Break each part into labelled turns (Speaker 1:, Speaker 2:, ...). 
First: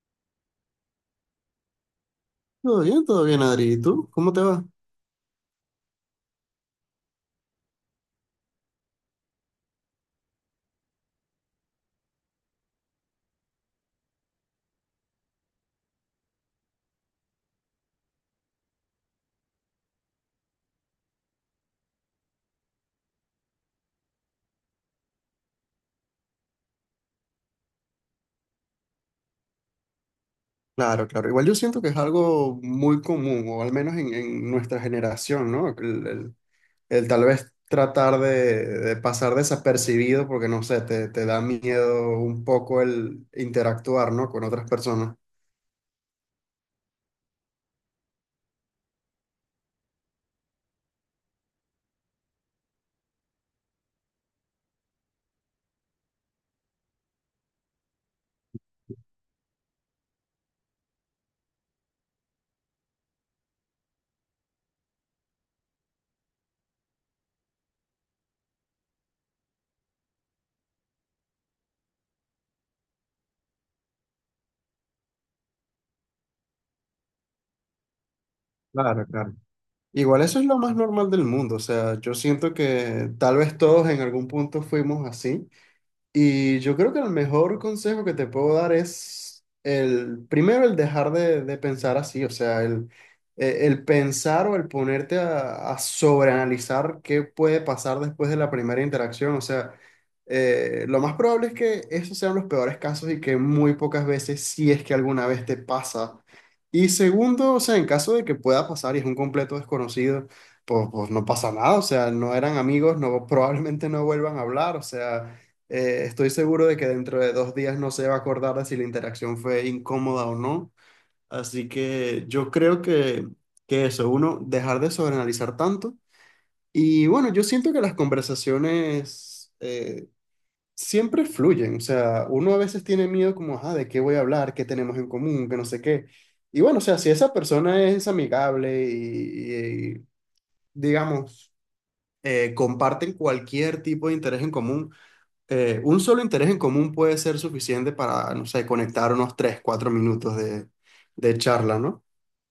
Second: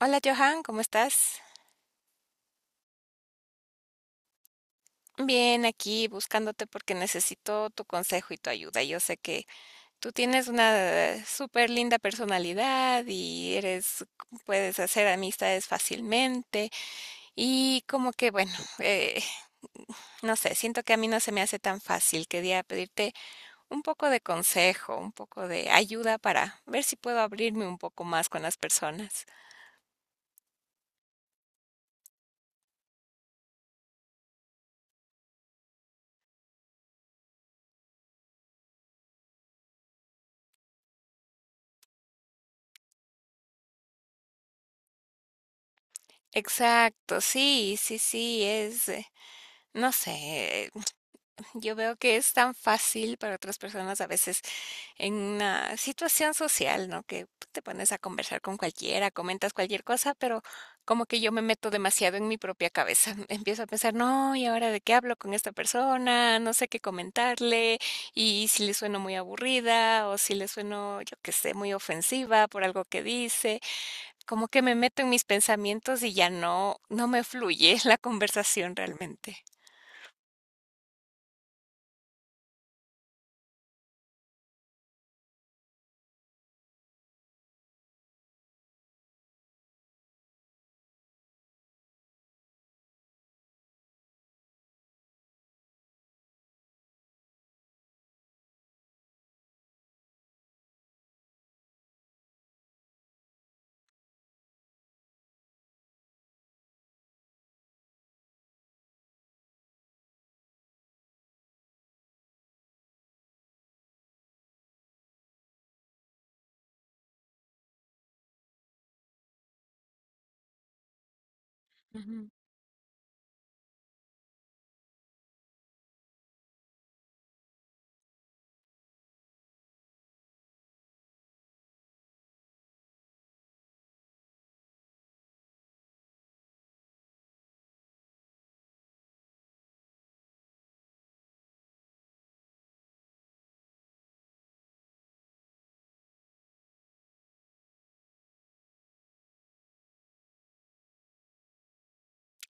Speaker 1: Hola, Johan, ¿cómo estás?
Speaker 2: Todo bien, Adri. ¿Y tú? ¿Cómo te va?
Speaker 1: Bien, aquí buscándote porque necesito tu consejo y tu ayuda. Yo sé que tú tienes una súper linda personalidad y eres, puedes hacer amistades fácilmente y como que bueno, eh, no sé, siento que a mí no se me hace tan fácil. Quería pedirte un poco de consejo, un poco de ayuda para ver si puedo abrirme un poco más con las personas.
Speaker 2: Claro, claro. Igual yo siento que es algo muy común, o al menos en nuestra generación, ¿no? El tal vez tratar de pasar desapercibido porque, no sé, te da miedo un poco el interactuar, ¿no? Con otras personas.
Speaker 1: Exacto, sí, sí, sí, es, no sé. Yo veo que es tan fácil para otras personas a veces en una situación social, ¿no? Que te pones a conversar con cualquiera, comentas cualquier cosa, pero como que yo me meto demasiado en mi propia cabeza. Empiezo a pensar, no, ¿y ahora de qué hablo con esta persona? No sé qué comentarle, y si le sueno muy aburrida o si le sueno, yo qué sé, muy ofensiva por algo que dice. Como que me meto en mis pensamientos y ya no me fluye la conversación
Speaker 2: Claro, claro.
Speaker 1: realmente.
Speaker 2: Igual eso es lo más normal del mundo. O sea, yo siento que tal vez todos en algún punto fuimos así. Y yo creo que el mejor consejo que te puedo dar es el, primero el dejar de pensar así, o sea, el pensar o el ponerte a sobreanalizar qué puede pasar después de la primera interacción, o sea, lo más probable es que esos sean los peores casos y que muy pocas veces, si es que alguna vez te pasa. Y segundo, o sea, en caso de que pueda pasar y es un completo desconocido, pues, pues no pasa nada, o sea, no eran amigos, no, probablemente no vuelvan a hablar, o sea... estoy seguro de que dentro de 2 días no se va a acordar de si la interacción fue incómoda o no. Así que yo creo que eso, uno, dejar de sobreanalizar tanto. Y bueno, yo siento que las conversaciones siempre fluyen. O sea, uno a veces tiene miedo como, ah, ¿de qué voy a hablar? ¿Qué tenemos en común? Que no sé qué. Y bueno, o sea, si esa persona es amigable y, y- y, digamos, comparten cualquier tipo de interés en común, un solo interés en común puede ser suficiente para, no sé, conectar unos 3 4 minutos de charla, ¿no?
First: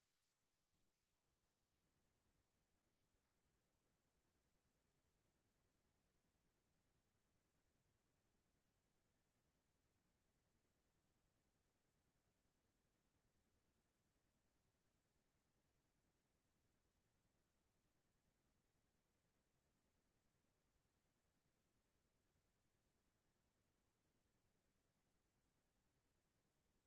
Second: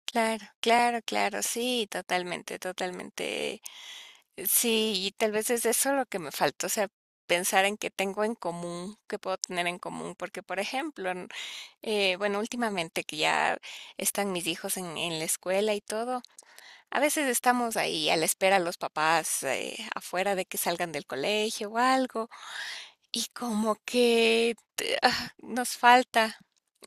Speaker 1: Claro, claro, claro, sí, totalmente, totalmente. Sí, y tal vez es eso lo que me faltó, o sea, pensar en qué tengo en común, qué puedo tener en común, porque por ejemplo, bueno, últimamente que ya están mis hijos en la escuela y todo, a veces estamos ahí a la espera los papás afuera de que salgan del colegio o algo. Y como que ah, nos falta,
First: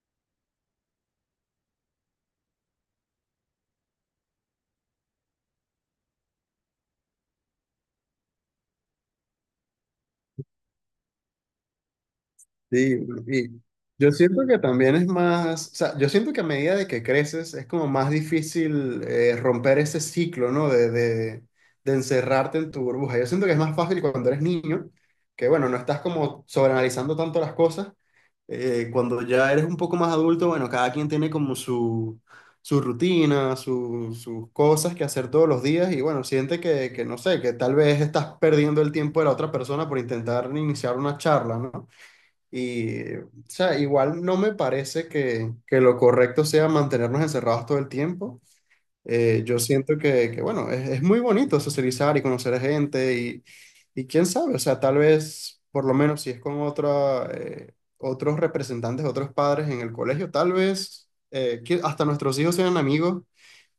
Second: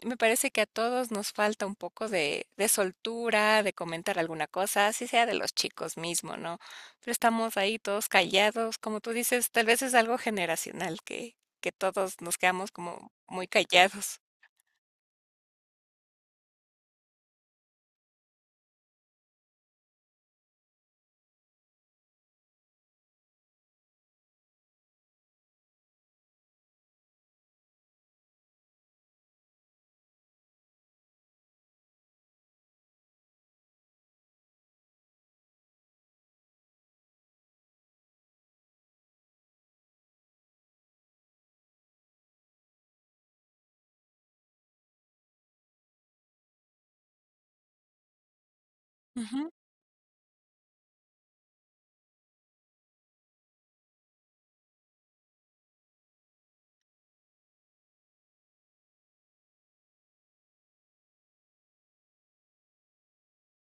Speaker 1: me parece que a todos nos falta un poco de soltura, de comentar alguna cosa, así sea de los chicos mismo, ¿no? Pero estamos ahí todos callados, como tú dices, tal vez es algo generacional que todos nos quedamos
Speaker 2: Sí,
Speaker 1: como
Speaker 2: pues,
Speaker 1: muy
Speaker 2: y yo
Speaker 1: callados.
Speaker 2: siento que también es más, o sea, yo siento que a medida de que creces es como más difícil, romper ese ciclo, ¿no? De encerrarte en tu burbuja. Yo siento que es más fácil cuando eres niño, que bueno, no estás como sobreanalizando tanto las cosas. Cuando ya eres un poco más adulto, bueno, cada quien tiene como su rutina, sus cosas que hacer todos los días y bueno, siente que no sé, que tal vez estás perdiendo el tiempo de la otra persona por intentar iniciar una charla, ¿no? Y, o sea, igual no me parece que lo correcto sea mantenernos encerrados todo el tiempo.
Speaker 1: Ujú.
Speaker 2: Yo siento que, bueno, es muy bonito socializar y conocer a gente y quién sabe, o sea, tal vez, por lo menos si es con otra, otros representantes, otros padres en el colegio, tal vez que hasta nuestros hijos sean amigos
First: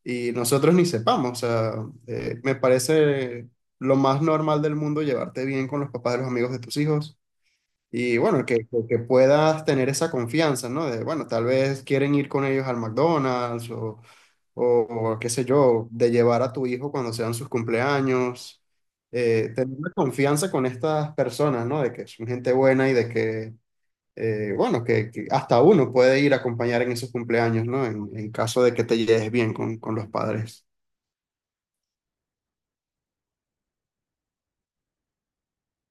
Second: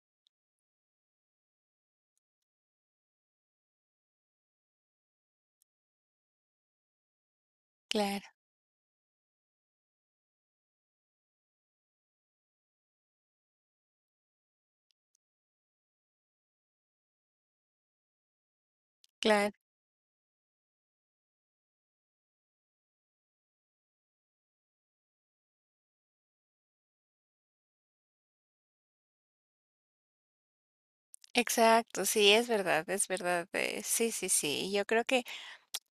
Speaker 2: y nosotros ni sepamos. O sea, me parece lo más normal del mundo llevarte bien con los papás de los amigos de tus hijos y
Speaker 1: Claro,
Speaker 2: bueno, que puedas tener esa confianza, ¿no? De, bueno, tal vez quieren ir con ellos al McDonald's o, o qué sé yo, de llevar a tu hijo cuando sean sus cumpleaños.
Speaker 1: claro.
Speaker 2: Tener la confianza con estas personas, ¿no? De que son gente buena y de que, bueno, que hasta uno puede ir a acompañar en esos cumpleaños, ¿no? En caso de que te lleves bien con los padres.
Speaker 1: Exacto, sí, es verdad, es verdad. Sí, sí, sí. Yo creo que,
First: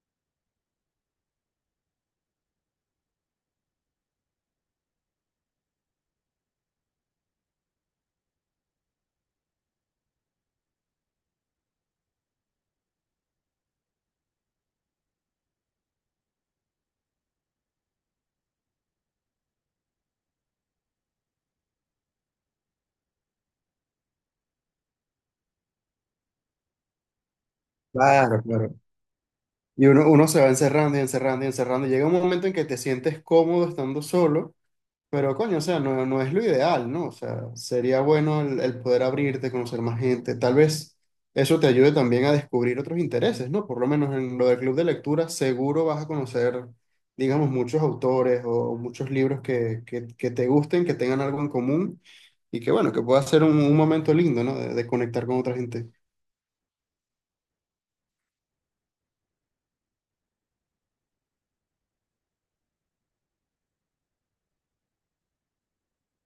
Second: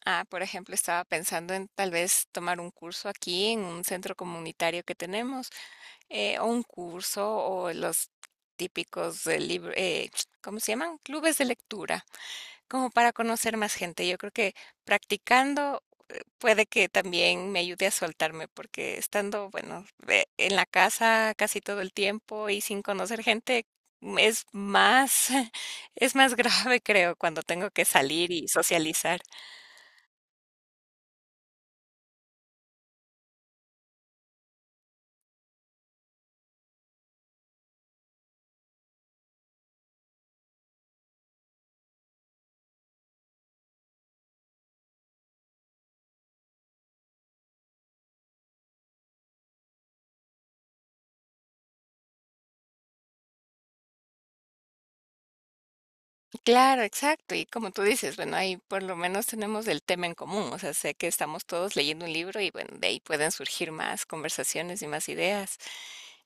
Speaker 1: ah, por ejemplo, estaba pensando en tal vez tomar un curso aquí en un centro comunitario que tenemos o un curso o los típicos de ¿cómo se llaman? Clubes de lectura, como para conocer más gente. Yo creo que practicando puede que también me ayude a soltarme, porque estando, bueno, en la casa casi todo el tiempo y sin conocer gente es más, es más grave, creo, cuando tengo que salir
Speaker 2: Claro,
Speaker 1: y
Speaker 2: claro.
Speaker 1: socializar.
Speaker 2: Y uno se va encerrando y encerrando y encerrando, y llega un momento en que te sientes cómodo estando solo. Pero coño, o sea, no, no es lo ideal, ¿no? O sea, sería bueno el poder abrirte, conocer más gente. Tal vez eso te ayude también a descubrir otros intereses, ¿no? Por lo menos en lo del club de lectura, seguro vas a conocer, digamos, muchos autores o muchos libros que te gusten, que tengan algo en común y que, bueno, que pueda ser un momento lindo, ¿no? De conectar con otra gente.
Speaker 1: Claro, exacto. Y como tú dices, bueno, ahí por lo menos tenemos el tema en común. O sea, sé que estamos todos leyendo un libro y bueno, de ahí pueden surgir más conversaciones y más ideas.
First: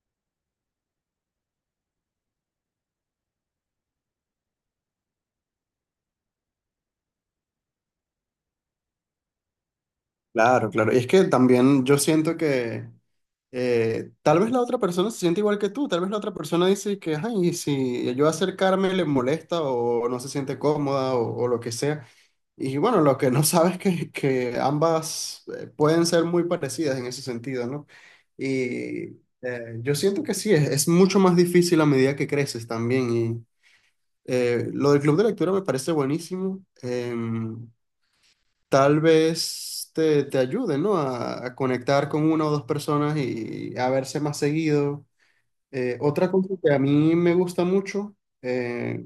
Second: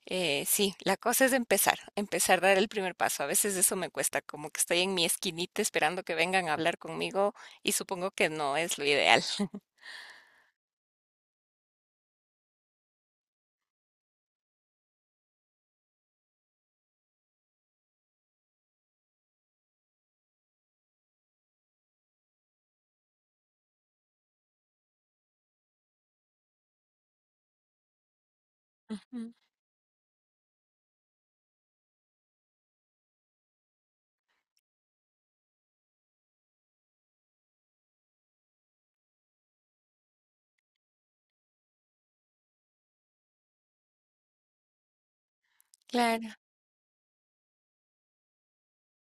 Speaker 1: Sí, la cosa es empezar, empezar a dar el primer paso. A veces eso me cuesta, como que estoy en mi esquinita esperando que vengan a hablar conmigo y supongo que no es lo ideal.
Speaker 2: Claro, claro. Y es que también yo siento que... tal vez la otra persona se siente igual que tú, tal vez la otra persona dice que, ay, y si yo acercarme le molesta o no se siente cómoda o lo que sea. Y bueno, lo que no sabes es que ambas, pueden ser muy parecidas en ese sentido, ¿no? Y
Speaker 1: Ujú.
Speaker 2: yo siento que sí, es mucho más difícil a medida que creces también. Y lo del club de lectura me parece buenísimo. Tal vez te ayude, ¿no? A conectar con una o dos personas y a verse más seguido. Otra
Speaker 1: Claro.
Speaker 2: cosa que a mí me gusta mucho, eh,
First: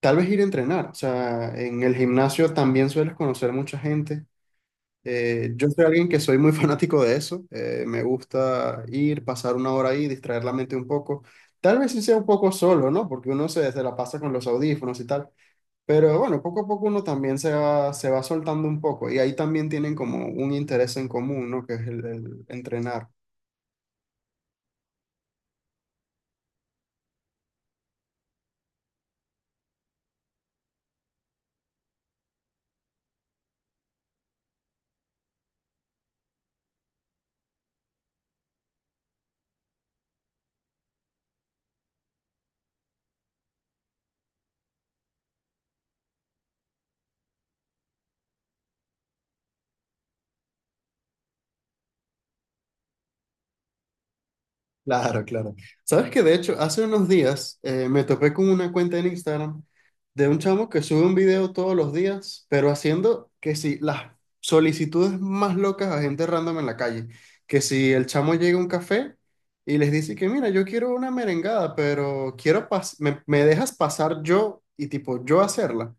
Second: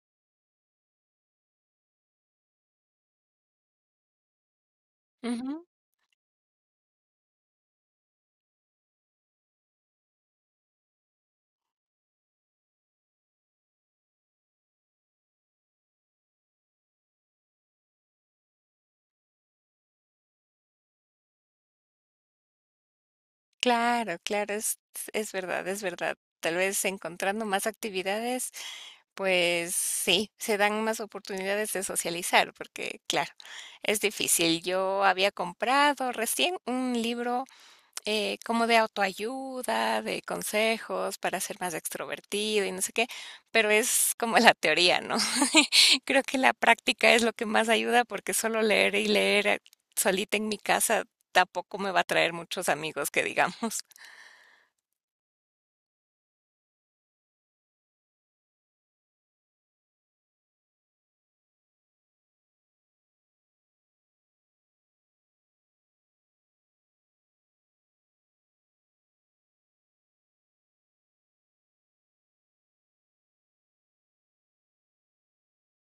Speaker 2: tal vez ir a entrenar. O sea, en el gimnasio también sueles conocer mucha gente.
Speaker 1: Ujú.
Speaker 2: Yo soy alguien que soy muy fanático de eso. Me gusta ir, pasar una hora ahí, distraer la mente un poco. Tal vez sí sea un poco solo, ¿no? Porque uno se la pasa con los audífonos y tal. Pero bueno, poco a poco uno también se va soltando un poco y ahí también tienen como un interés en común, ¿no? Que es el entrenar.
Speaker 1: Claro, claro, es verdad, es verdad. Tal vez encontrando más actividades, pues sí, se dan más oportunidades de socializar, porque claro, es difícil. Yo había comprado recién un libro como de autoayuda, de consejos para ser más extrovertido y no sé qué, pero es como la teoría, ¿no? Creo que la práctica es lo que más ayuda porque solo leer y leer solita en mi casa tampoco me va a traer muchos amigos que digamos.
Speaker 2: Claro, claro. Sabes que de hecho, hace unos días me topé con una cuenta en Instagram de un chamo que sube un video todos los días, pero haciendo que si las solicitudes más locas a gente random en la calle, que si el chamo llega a un café y les dice que mira, yo quiero una merengada, pero me dejas pasar yo y tipo yo hacerla.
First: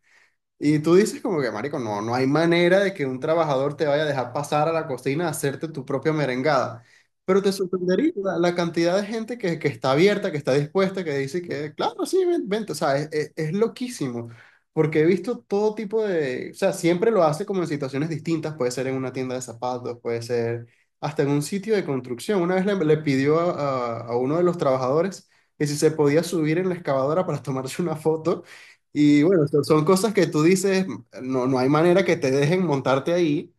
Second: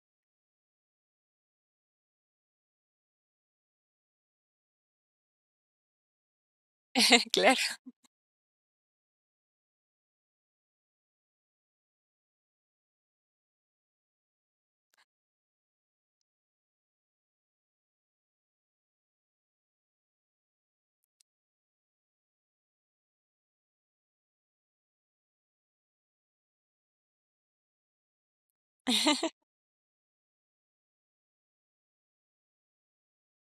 Speaker 2: Y tú dices como que, marico, no, no hay manera de que un trabajador te vaya a dejar pasar a la cocina a hacerte tu propia merengada. Pero te
Speaker 1: Claro,
Speaker 2: sorprendería la cantidad de gente que está abierta, que está dispuesta, que dice que, claro, sí, vente. O sea, es, es loquísimo, porque he visto todo tipo de, o sea, siempre lo hace como en situaciones distintas, puede ser en una tienda de zapatos, puede ser hasta en un sitio de construcción. Una vez le pidió a, a uno de los trabajadores que si se podía subir en la excavadora para tomarse una foto. Y bueno, son, son cosas que tú dices, no, no hay manera que te dejen montarte ahí.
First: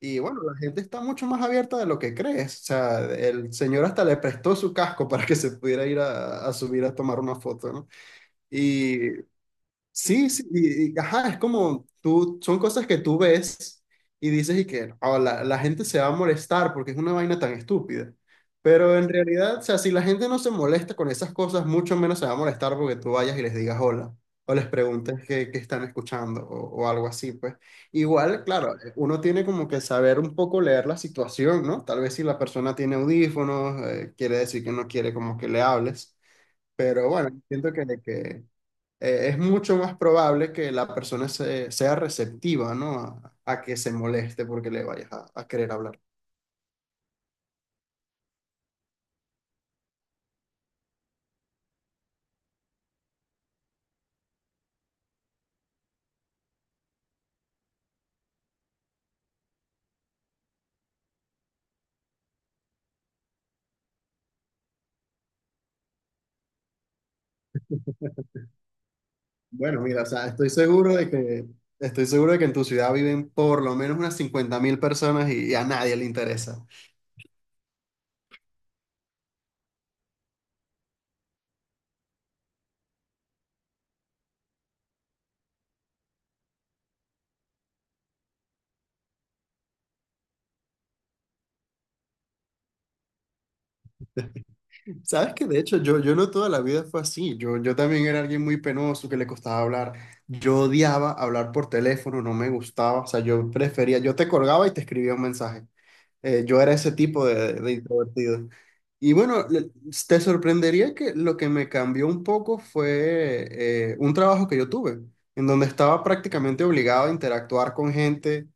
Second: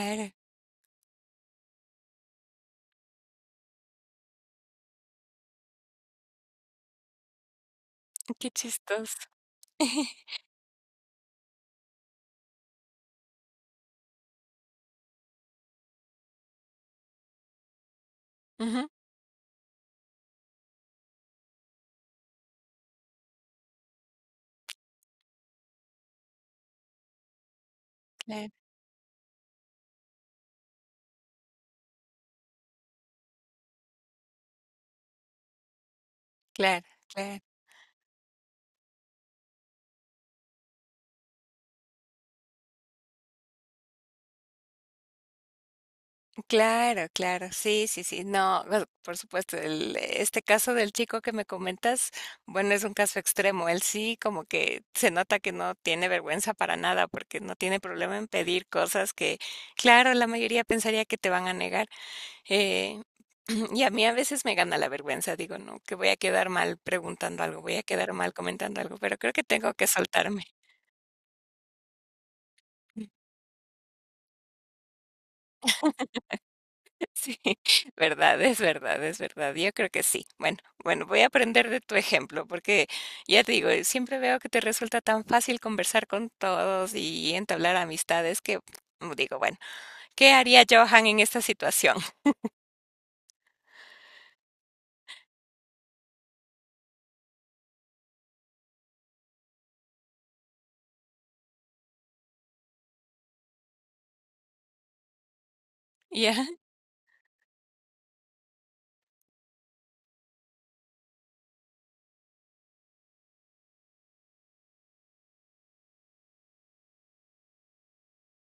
Speaker 2: Y bueno, la gente está mucho más abierta de lo que crees. O sea, el señor hasta le prestó su casco para que se pudiera ir a subir a tomar una foto, ¿no?
Speaker 1: qué
Speaker 2: Y
Speaker 1: chistoso.
Speaker 2: sí, sí, y, ajá, es como tú, son cosas que tú ves y dices y que "Oh, la gente se va a molestar porque es una vaina tan estúpida.
Speaker 1: Ujú.
Speaker 2: Pero en realidad, o sea, si la gente no se molesta con esas cosas, mucho menos se va a molestar porque tú vayas y les digas hola o les preguntes qué, qué están escuchando o algo así, pues. Igual,
Speaker 1: Claro,
Speaker 2: claro, uno tiene como que saber un poco leer la situación, ¿no? Tal vez si la persona tiene audífonos, quiere decir que no quiere como que le hables.
Speaker 1: claro,
Speaker 2: Pero bueno,
Speaker 1: claro.
Speaker 2: siento que es mucho más probable que la persona sea receptiva, ¿no? A que se moleste porque le vayas a querer hablar.
Speaker 1: Claro, claro, sí, sí, sí, no, bueno, por supuesto, el, este caso del chico que me comentas, bueno, es un caso extremo, él sí como que se nota que no tiene vergüenza para nada, porque no tiene problema en pedir cosas que, claro, la mayoría pensaría que te van a negar, eh, y a mí a veces me gana la vergüenza, digo, no, que voy a quedar mal preguntando algo, voy a quedar mal comentando algo, pero creo que tengo
Speaker 2: Bueno,
Speaker 1: que
Speaker 2: mira, o sea,
Speaker 1: soltarme.
Speaker 2: estoy seguro de que, estoy seguro de que en tu ciudad viven por lo menos unas 50.000 personas y, a nadie le interesa.
Speaker 1: Sí, verdad, es verdad, es verdad. Yo creo que sí. Bueno, bueno, voy a aprender de tu ejemplo, porque ya te digo, siempre veo que te resulta tan fácil conversar con todos y entablar amistades que mm, digo, bueno, ¿qué haría Johan en esta situación?
Speaker 2: Sabes que de hecho yo, yo no toda la vida fue así. Yo también era alguien muy penoso que le costaba hablar. Yo odiaba hablar por teléfono, no me gustaba. O sea, yo prefería, yo te colgaba y te escribía un mensaje.
Speaker 1: Ya,
Speaker 2: Yo era ese tipo de introvertido. Y bueno, te sorprendería que lo que me cambió un poco fue un trabajo que yo tuve, en donde estaba prácticamente obligado a interactuar con gente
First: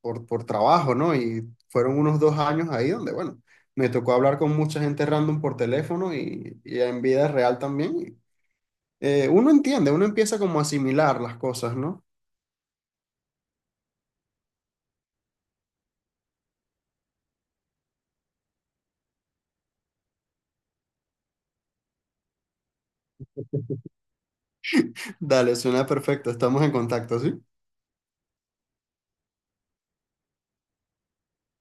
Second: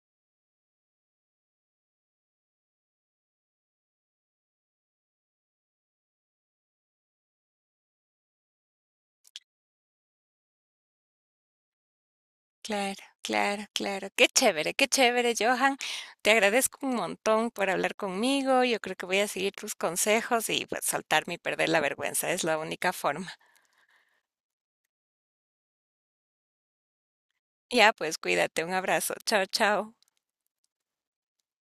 Speaker 2: por trabajo, ¿no? Y fueron unos 2 años ahí donde, bueno, me tocó hablar con mucha gente random por teléfono y en vida real también. Uno entiende, uno empieza como a asimilar las cosas, ¿no?
Speaker 1: claro, claro, claro. Qué chévere, Johan. Te agradezco un montón por hablar conmigo. Yo creo que voy a seguir tus consejos y pues saltarme y perder la vergüenza. Es la única forma.
Speaker 2: Dale, suena perfecto, estamos en contacto, ¿sí?
Speaker 1: Ya, pues cuídate. Un abrazo. Chao, chao.